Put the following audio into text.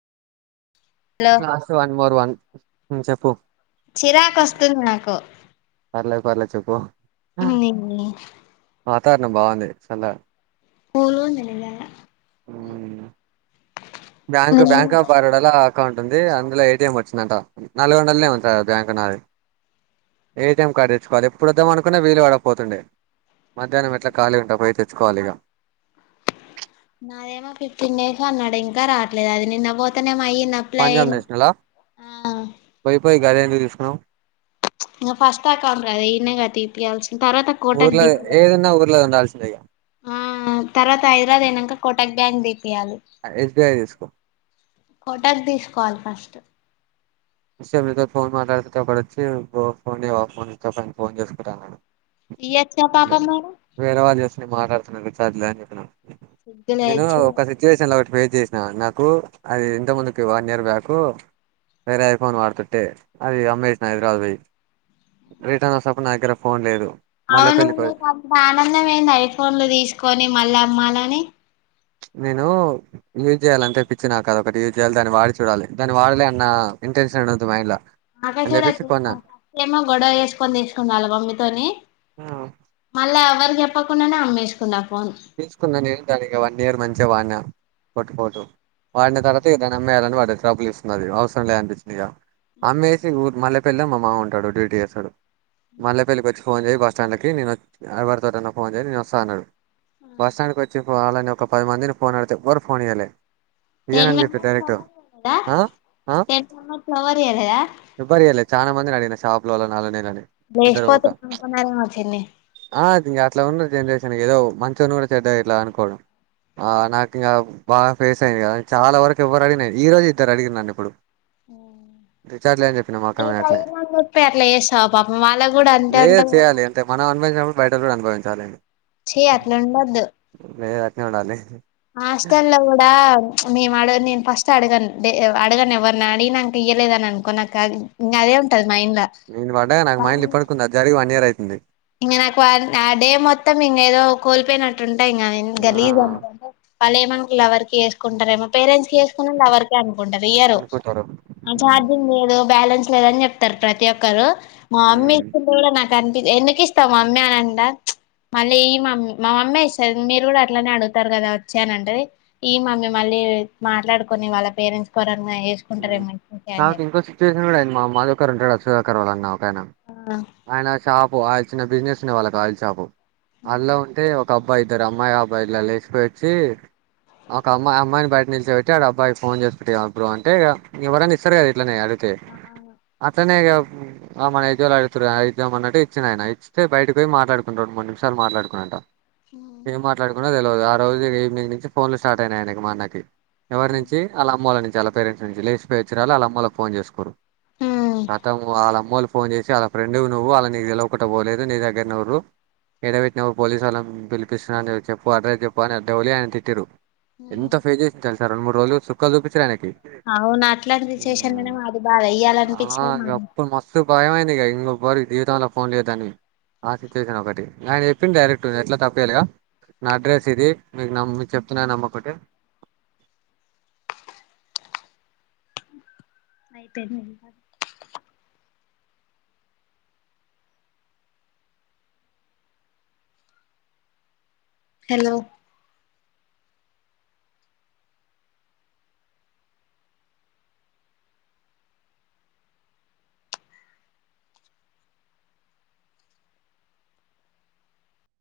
Hello last one four one చెప్పు చిరాకుస్తుంది నాకు పర్లే పర్లే చెప్పు ఇంది ఇన్ని వాతావరణం బాగుంది చల కూల్ ఉంది నిజంగా ఉమ్, బ్యాంక్ బ్యాంక్ ఆఫ్ బరోడాలో అకౌంట్ ఉంది అందులో ఏ టీ ఎం వచ్చిందంట నాలుగుంటలనే ఉంట బ్యాక్ లా ఏ టి ఎం కార్డు తెచ్చుకోలి ఎప్పుడు వద్దాం అనుకున్నా వీలు పడకపోతుండే మధ్యాహ్నం ఎట్లా కాళీగా ఉంటా పోయి తెచ్చుకోవాలి ఇగ నాదేమో ఫిఫ్టీన్ డేస్ అన్నాడు ఇంకా రావట్లేదు అది నిన్న పోతేనేమో అయినా పంజాబ్ నేషనలా పోయిపోయి గది ఎందుకు తీసుకునవ్ ఇగ ఫస్ట్ అకౌంట్ కదా ఇన్నే కట్టిపియాల్సిన్ తర్వాత కోటక్ ఊర్ల దీపియా ఏదైనా ఊర్లో ఉండాల్సిందే ఇగ ఆ తర్వాత హైదరాబాద్ పేయినంక కోటక్ బ్యాంక్ దీపియాలి ఎస్ బి ఐ తీసుకో కోటేగ్ తీసుకోవాలి ఫస్ట్ సేపు మీతో ఫోన్ మాట్లాడితే ఓక్కడొచ్చి ఫోన్ ఫోన్జేయవా ఫోన్ స్విచ్ఆఫ్ అయ్యింది ఫోన్ చేసుకుంటా అన్నడు. ఇయొచ్చుగా పాపం మారే వేరే వాళ్ళు చేసుకొని మాట్లాడుతున్నారు రీఛార్జ్ లేదని అని చెప్పిన సిగ్గు లేదు నేను ఛీ ఒకది సిచువేషన్లా ఒకటి పేస్ చేసినా నాకు అది ఇంత ముందుకి వన్ ఇయర్ బ్యాకు వేరే ఐఫోన్ వాడుతుంటే అది అమ్మేసిన హైదరాబాద్ పోయి రిటర్న్ వసటేప్పుడు నా దగ్గర ఫోన్ లేదు మళ్ళీ అవును పెళ్ళిపోయి మీకు అంత ఆనందం ఏంది ఐఫోన్లు తీసుకొని మళ్ళ అమ్మాలని నేను యూజ్ చేయాలంటే పిచ్చి నా కాద ఒకటి యూజ్ చేయాలి దాని వాడి చూడాలి దాని వాడలే అన్న ఇంటెన్షన్ ఉంది మైండ్ లా మాకా అని చూడ చెప్పేసి కొన్నా చూస్తాను ఫస్ట్ ఏమో గొడవ వేసుకొని తీసుకొనిరాలా మమ్మీతోని ఆ, మళ్ళా ఎవరి చెప్పకుండానే అమ్మేసుకున్నా ఫోన్ తీసుకున్నా నేన్ గాని ఇగ వన్ ఇయర్ మంచిగా వాడినా పోట్టుపోటు వాడిన తర్వాత ఇ దాన్ని అమ్మేయాలని వడ్డది ట్రబుల్ ఇస్తున్నది అవసరం లే అనిపించింది ఇక అమ్మేషి ఇగ్ ఊరు మల్లెపేల్లిలా మామ ఉంటాడు డ్యూటీ యేస్తడు మల్లెపేల్లికి వచ్చి ఫోన్ చేయ్ బస్టాండ్లకెయి నేన్ వచ్ ఏవారితోటన్న ఫోన్ చేయ్ నేను వస్తా అన్నడు బస్ స్టాండ్కి వచ్చి పోవాలని ఒక పది మందిని ఫోన్ ఆడితే ఎవ్వరు ఫోన్ ఇయలే టెన్ ఇయనని చెప్పిరు మెంబర్స్ డైరెక్ట్ ఆ ఆ ఆమె ఫ్లవర్ ఇయ్యలేదా ఎవ్వరియ్యలే చానా మందినడిగిన షాప్లోల్ల నాల్లనీళ్ళని లేచిపోతే [unintelligible] మా పిన్నికి ఆ ఇంగ అట్లవున్నది జనరేషన్ ఏదో మంచోన్ని గూడ చెడ్డగ ఇట్ల అనుకోవడం ఆ నాకిగా బాగ ఫేసయింది గదా చాలా వరకు ఎవ్వరడిగినా ఈ రోజు ఇద్దరు అడిగిరు నన్నిప్పుడు ఉ మా అక్క మీద అట్లనే నీకైందన్జెప్పి అట్ల ఏస్నవ పాపం వాళ్ళగ్గుడా అంతే లేదు అంటవ చేయాలి అంతే మనం అనుభవించినప్పుడు బయటోళ్లు గూడ అనుభవించాలంతె ఛీ అట్లుండోద్దు లేదు అట్నే ఉండాల్లె హాస్టల్లో గుడా మేమడ నేను ఫస్ట్ అడగన్ డే ఎ అడగనెవ్వర్ని అడిగినంక ఇయ్యలేదనన్ కొ నకద్ ఇంగదే ఉంటది మైండ్ల నేను వడ్డగా నాక్ మైండ్ల ఇప్పుడీకుంది అది జరిగి వన్నియర్ అయితుంది ఇంగ నాకు అద్ ఆ డే మొత్తం ఇంగేదో కోల్పోయిన ట్లుంటే ఏంగాదు గన్ ఆ గలీజ్గ అంతే వాళ్లేమన్కు లవర్ కి ఏసి కొంటరేమో పేరెంట్స్కి చేసుకున్న లవర్కే అనుకుంటరు ఇయ్యరు అనుకుంటారు అ ఛార్జింగ్ లేదు బ్యాలెన్స్ లేదన్జెప్తరు ప్రతీ ఒక్కరు మా అమ్మీ ఉమ్ ఇచ్చింది గూడ న దానికి ఎందుకిస్తవ్ మమ్మీ అనండ చ్ మళ్ళీయ్యి మమ్మీ మా మమ్మే ఇస్తది మీరు గూడ అట్లనే అడుగుతరు గదా వచ్చి అనంటది ఇయ్యి మమ్మీ మళ్ళీ మాట్లాడుకోని వాళ్ళ పేరెంట్స్ కోరంగాయే నాకు ఇంకో సిచ్యువేషన్ గూడ ఐంది మా మదూకరు ఉంటడుగా సుధాకర్ వాళ్ళన్న ఒకాయన ఆ ఆయనది షాపు ఆయిల్ చిన్న బిజినెస్ ఉండె వాళ్ళకు ఆయిల్ షాపు అల్ల ఉంటే ఒక బ్బాయి ఇద్దరు అమ్మాయి అబ్బాయి ఇలా లేసిపోయొచ్చీ ఒక అమ్మాయి అమ్మాయిని బయట నిలిచోబెట్టి ఆడ అబ్బాయి ఫోన్జేసి కుంటివిగాప్పుడు అంటే ఇగ ఇగెవ్వరన్నా ఇస్తరుగాద ఇట్లనే అడిగితే ఆహా అట్లనే ఇగా ఆ మనేజోలడు తురు అయితేమన్నట్టు ఇచ్చినయన ఇస్తె బయటకి పోయి మాట్లాడుకుంటురు మూడు నిమిషాలు మాట్లాడుకున్నట అవును ఏం మాట్లాడుకున్నరో తెలువదు ఆ రోజు ఇగ ఈవినింగ్ నుంచి ఫోన్లు స్టార్టయినయి ఆయనకి మాన్నకి ఎవరినించి ఆళ్లమ్మోళ్ల ఆళ్ళ నించి అళ్ పేరెంట్స్ నుంచి లేషిపోయోచ్చిరాళ్లు ఆళ్ళమ్మోల్లకు ఫోన్జేసుకురు ఖతం వాళ్ళ అమ్మోళ్లు ఫోన్జేసి ఆ ఫ్రెండువు నువ్వు ఆళ్లు నీకు తెలువకుంట పోలేదు నీ దగ్గరనే ఉన్రు ఏడ పెట్టనవ్ పోలీసోల్ళని పిలిపిస్తున్నా అన్ చెప్పు అడ్రస్ చెప్పు అని అడ్డౌలే అని తిట్టిరు మ్మ్ ఎంత ఫేస్ జేసిండు తెలుసా రెండు మూడు రోజులు చుక్కల్ చూపించారుయనకి అవును అట్లాంటిది చేశన్ననేమో అది బాద ఇయ్యాలనిపిచ్చింది మ స్తు భయమైంది ఇగ ఇంగోపారి జీవితంల ఫోన్లియోద్దని ఆ సిచ్యువేషనొకటి గాయన చెప్పిండు డైరెక్ట్ ఎట్లా తప్పుచేయలేగా నా అడ్రస్ ఇది మీకు నమ్ మీ చెప్తున్నగా నమ్మోకటి అయిపోయింది హలో